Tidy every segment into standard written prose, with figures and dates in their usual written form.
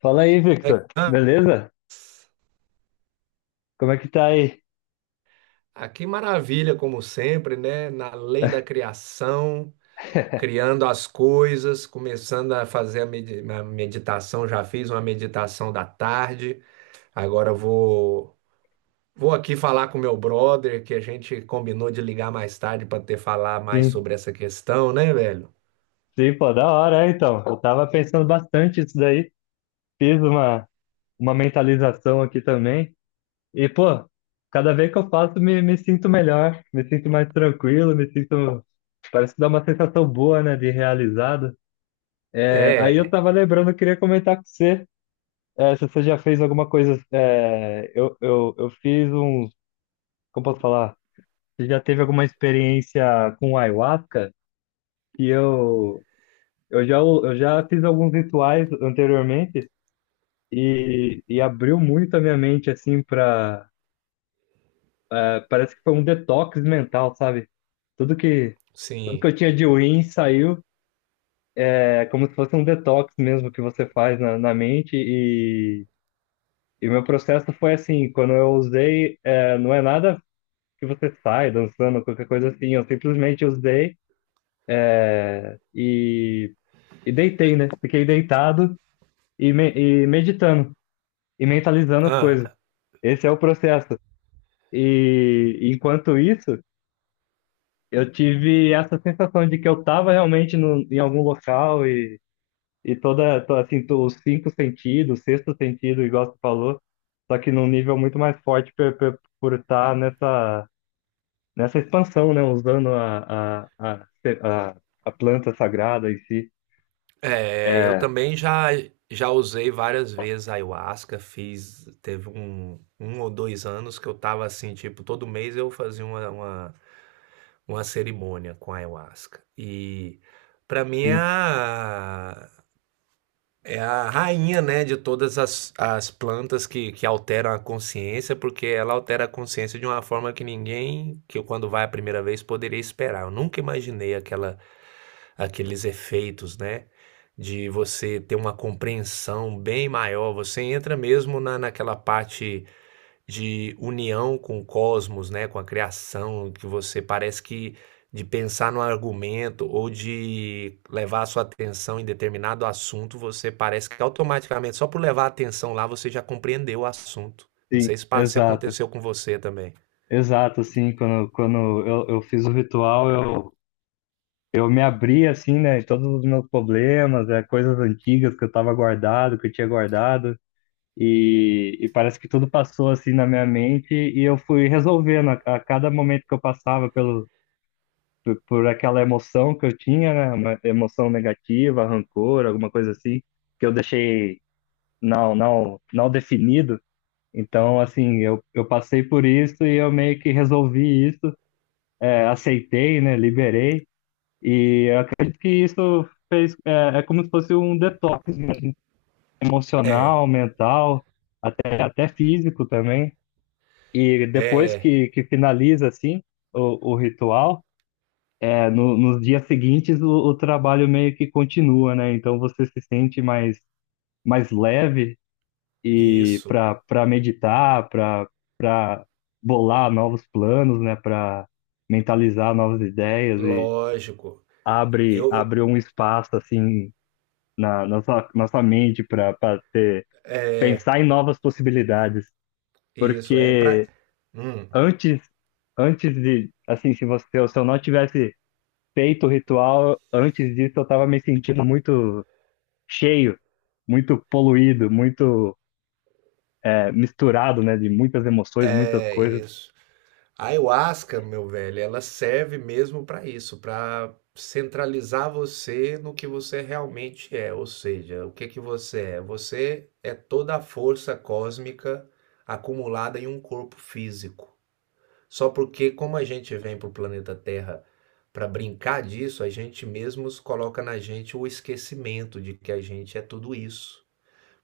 Fala aí, Victor. Beleza? Como é que tá aí? Ah, que maravilha, como sempre, né? Na lei da criação, criando as coisas, começando a fazer a meditação. Já fiz uma meditação da tarde. Agora eu vou aqui falar com meu brother, que a gente combinou de ligar mais tarde para ter falar mais Sim, sobre essa questão, né, velho? sim, pô, da hora, então. Eu tava pensando bastante isso daí. Fiz uma, uma mentalização aqui também. E, pô, cada vez que eu faço, me sinto melhor, me sinto mais tranquilo, me sinto. Parece que dá uma sensação boa, né, de realizado. É, aí eu É, tava lembrando, eu queria comentar com você, é, se você já fez alguma coisa. Eu fiz um. Como posso falar? Você já teve alguma experiência com ayahuasca? que eu, eu já, eu já fiz alguns rituais anteriormente e abriu muito a minha mente, assim, pra. Parece que foi um detox mental, sabe? Tudo que, tudo que sim. eu tinha de ruim saiu. É como se fosse um detox mesmo que você faz na mente. E meu processo foi assim: quando eu usei, é, não é nada que você sai dançando, qualquer coisa assim. Eu simplesmente usei e, e deitei, né? Fiquei deitado e meditando e mentalizando as Ah. coisas. Esse é o processo. E enquanto isso, eu tive essa sensação de que eu estava realmente no, em algum local e toda, to- assim, to- os cinco sentidos, o sexto sentido, igual você falou, só que num nível muito mais forte por estar nessa expansão, né? Usando a, a planta sagrada em si. É, eu É, também já usei várias vezes a ayahuasca, fiz teve um ou 2 anos que eu tava assim, tipo, todo mês eu fazia uma cerimônia com a ayahuasca. E pra mim é sim, a é a rainha, né, de todas as plantas que alteram a consciência, porque ela altera a consciência de uma forma que ninguém que eu quando vai a primeira vez poderia esperar. Eu nunca imaginei aquela Aqueles efeitos, né, de você ter uma compreensão bem maior, você entra mesmo na naquela parte de união com o cosmos, né, com a criação, que você parece que de pensar no argumento ou de levar a sua atenção em determinado assunto, você parece que automaticamente, só por levar a atenção lá, você já compreendeu o assunto. Não sim, sei se se exato. aconteceu com você também. Exato, sim. Quando eu fiz o ritual, Eu me abri assim, né, em todos os meus problemas, é, coisas antigas que eu tava guardado, que eu tinha guardado, e parece que tudo passou assim na minha mente e eu fui resolvendo a cada momento que eu passava por aquela emoção que eu tinha, né, uma emoção negativa, rancor, alguma coisa assim, que eu deixei não definido. Então, assim, eu passei por isso e eu meio que resolvi isso, é, aceitei, né, liberei. E eu acredito que isso fez, é como se fosse um detox É, emocional, mental, até físico também. E depois é, que finaliza assim o ritual, é, no, nos dias seguintes o trabalho meio que continua, né? Então você se sente mais leve e isso, para meditar, para bolar novos planos, né? Para mentalizar novas ideias e lógico. Eu, abre um espaço assim na, nossa nossa mente para ter pensar em novas possibilidades, Isso, é pra. porque Hum, antes antes de assim, se eu não tivesse feito o ritual, antes disso eu tava me sentindo muito cheio, muito poluído, muito é, misturado, né, de muitas emoções, muitas é coisas. isso. A ayahuasca, meu velho, ela serve mesmo para isso, para centralizar você no que você realmente é, ou seja, o que que você é? Você é toda a força cósmica acumulada em um corpo físico. Só porque como a gente vem para o planeta Terra para brincar disso, a gente mesmos coloca na gente o esquecimento de que a gente é tudo isso.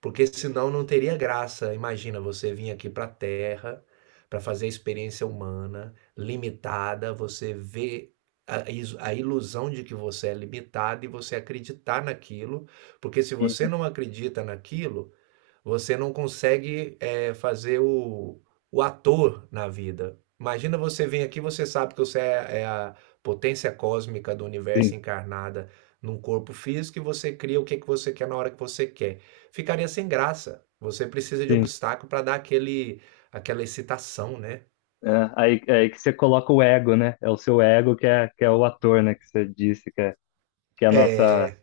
Porque senão não teria graça. Imagina você vir aqui para a Terra para fazer a experiência humana limitada, você vê a ilusão de que você é limitado e você acreditar naquilo, porque se você Uhum. não acredita naquilo, você não consegue fazer o ator na vida. Imagina você vir aqui, você sabe que você é, é a potência cósmica do Sim, universo encarnada num corpo físico e você cria o que que você quer na hora que você quer. Ficaria sem graça. Você precisa de sim. obstáculo para dar aquele, aquela excitação, né? É, é aí que você coloca o ego, né? É o seu ego que é o ator, né? Que você disse que é a nossa.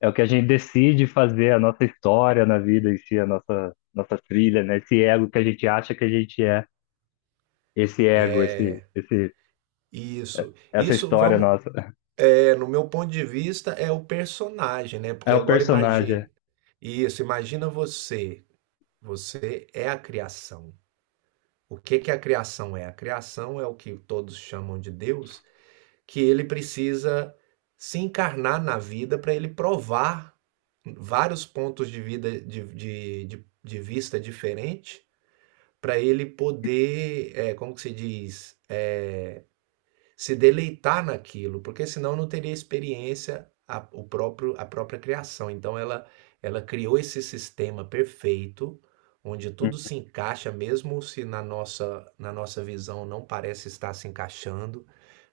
É o que a gente decide fazer, a nossa história na vida em si, nossa trilha, né? Esse ego que a gente acha que a gente é, esse ego, esse, Isso. essa história nossa. É, no meu ponto de vista, é o personagem, né? Porque É o agora personagem. É. imagina. Isso, imagina você. Você é a criação. O que que a criação é? A criação é o que todos chamam de Deus, que ele precisa se encarnar na vida para ele provar vários pontos de vida de vista diferente, para ele poder, é, como que se diz, é, se deleitar naquilo, porque senão não teria experiência a, o próprio, a própria criação. Ela criou esse sistema perfeito, onde Hum. tudo se encaixa, mesmo se na nossa visão não parece estar se encaixando,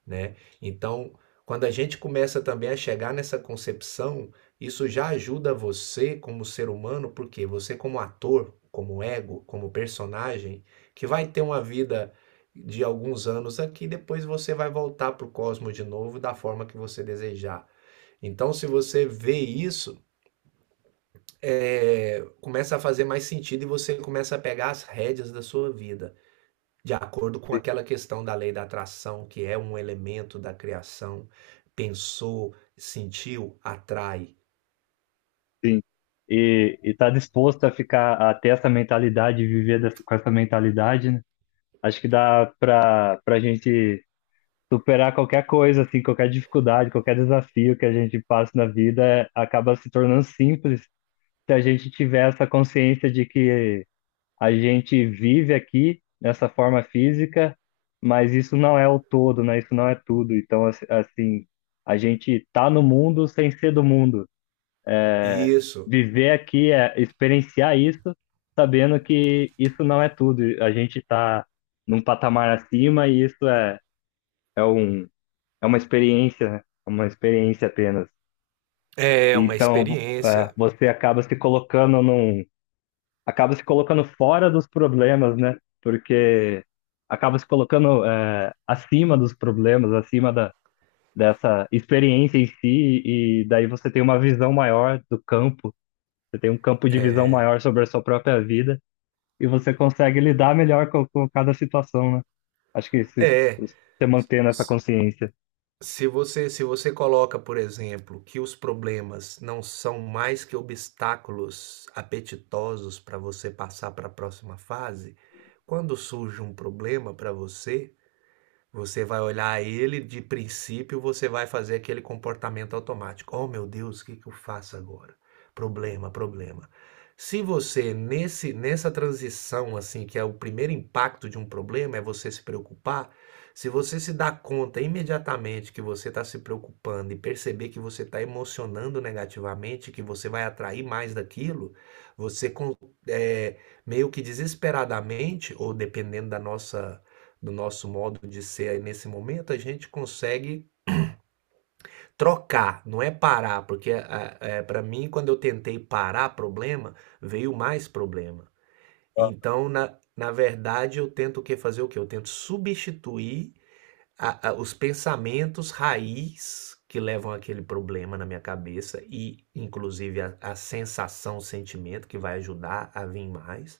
né? Então, quando a gente começa também a chegar nessa concepção, isso já ajuda você como ser humano, porque você como ator, como ego, como personagem, que vai ter uma vida de alguns anos aqui, depois você vai voltar para o cosmos de novo da forma que você desejar. Então, se você vê isso, é, começa a fazer mais sentido e você começa a pegar as rédeas da sua vida de acordo com Sim. aquela questão da lei da atração, que é um elemento da criação, pensou, sentiu, atrai. Sim. E tá disposto a ficar, a ter essa mentalidade, e viver dessa, com essa mentalidade, né? Acho que dá pra gente superar qualquer coisa, assim, qualquer dificuldade, qualquer desafio que a gente passa na vida, é- acaba se tornando simples se a gente tiver essa consciência de que a gente vive aqui nessa forma física, mas isso não é o todo, né? Isso não é tudo. Então, assim, a gente tá no mundo sem ser do mundo. Isso Viver aqui é experienciar isso, sabendo que isso não é tudo. A gente tá num patamar acima e isso é, é um, é uma experiência, né? É uma experiência apenas. é uma Então, experiência. você acaba se colocando num. Acaba se colocando fora dos problemas, né? Porque acaba se colocando é, acima dos problemas, dessa experiência em si, e daí você tem uma visão maior do campo, você tem um campo de visão maior sobre a sua própria vida, e você consegue lidar melhor com cada situação, né? Acho que se É, você mantendo essa consciência. Se você coloca, por exemplo, que os problemas não são mais que obstáculos apetitosos para você passar para a próxima fase, quando surge um problema para você, você vai olhar ele, de princípio, você vai fazer aquele comportamento automático. Oh, meu Deus, o que que eu faço agora? Problema, problema. Se você, nessa transição, assim, que é o primeiro impacto de um problema, é você se preocupar, se você se dá conta imediatamente que você está se preocupando e perceber que você está emocionando negativamente, que você vai atrair mais daquilo, você é, meio que desesperadamente, ou dependendo da nossa do nosso modo de ser aí nesse momento, a gente consegue trocar, não é parar, porque é, para mim, quando eu tentei parar problema, veio mais problema. Ah, Então, na verdade, eu tento o que fazer o que? Eu tento substituir os pensamentos raiz que levam aquele problema na minha cabeça e, inclusive, a sensação, o sentimento que vai ajudar a vir mais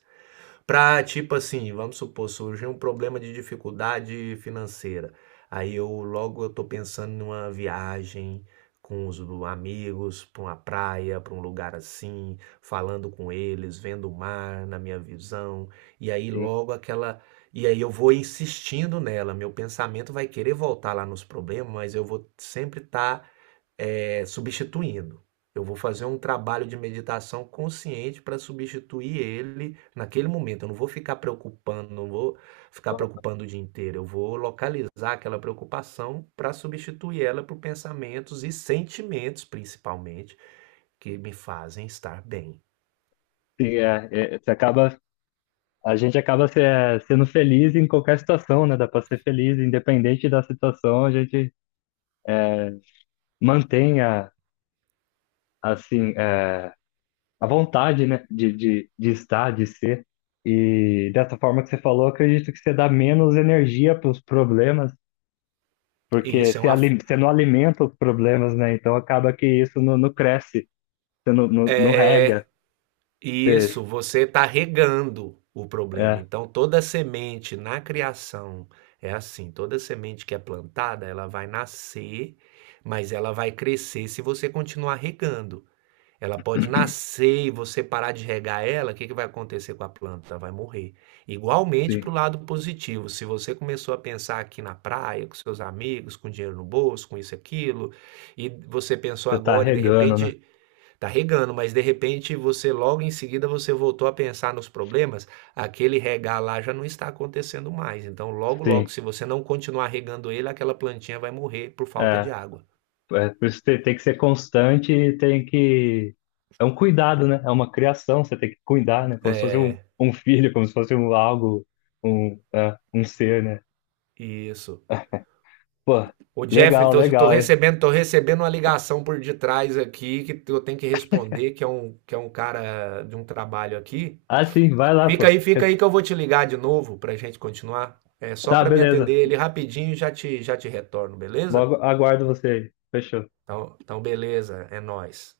para tipo assim, vamos supor, surgiu um problema de dificuldade financeira. Aí eu logo eu tô pensando numa viagem com amigos, para uma praia, para um lugar assim, falando com eles, vendo o mar na minha visão. E aí sim. logo aquela. E aí eu vou insistindo nela, meu pensamento vai querer voltar lá nos problemas, mas eu vou sempre estar substituindo. Eu vou fazer um trabalho de meditação consciente para substituir ele naquele momento. Eu não vou ficar preocupando, não vou ficar Ah, preocupando o dia inteiro. Eu vou localizar aquela preocupação para substituir ela por pensamentos e sentimentos, principalmente, que me fazem estar bem. sim, é, você acaba, a gente acaba é, sendo feliz em qualquer situação, né? Dá para ser feliz, independente da situação, a gente mantenha assim é, a vontade, né, de estar, de ser. E dessa forma que você falou, acredito que você dá menos energia para os problemas, E porque isso é você, uma, você não alimenta os problemas, né? Então acaba que isso não cresce, você não é, rega. Você, Isso, você está regando o problema. é, Então, toda semente na criação é assim: toda semente que é plantada, ela vai nascer, mas ela vai crescer se você continuar regando. Ela pode nascer e você parar de regar ela, o que que vai acontecer com a planta? Ela vai morrer. Igualmente para o sim, lado positivo, se você começou a pensar aqui na praia, com seus amigos, com dinheiro no bolso, com isso e aquilo, e você pensou você está agora e de regando, né? repente tá regando, mas de repente você logo em seguida você voltou a pensar nos problemas, aquele regar lá já não está acontecendo mais. Então logo logo Sim. se você não continuar regando ele, aquela plantinha vai morrer por falta de É. água. É, por isso tem, tem que ser constante e tem que. É um cuidado, né? É uma criação, você tem que cuidar, né? Como se fosse um, É, um filho, como se fosse um algo, um, é, um ser, né? isso. Pô, O Jeff, legal, então legal, é. Tô recebendo uma ligação por detrás aqui que eu tenho que responder, que é que é um cara de um trabalho aqui. Ah, sim, vai lá, pô. Fica aí que eu vou te ligar de novo pra gente continuar. É só Tá, para me atender beleza. ele rapidinho, e já te retorno, beleza? Logo aguardo você aí. Fechou. Então, então beleza, é nós.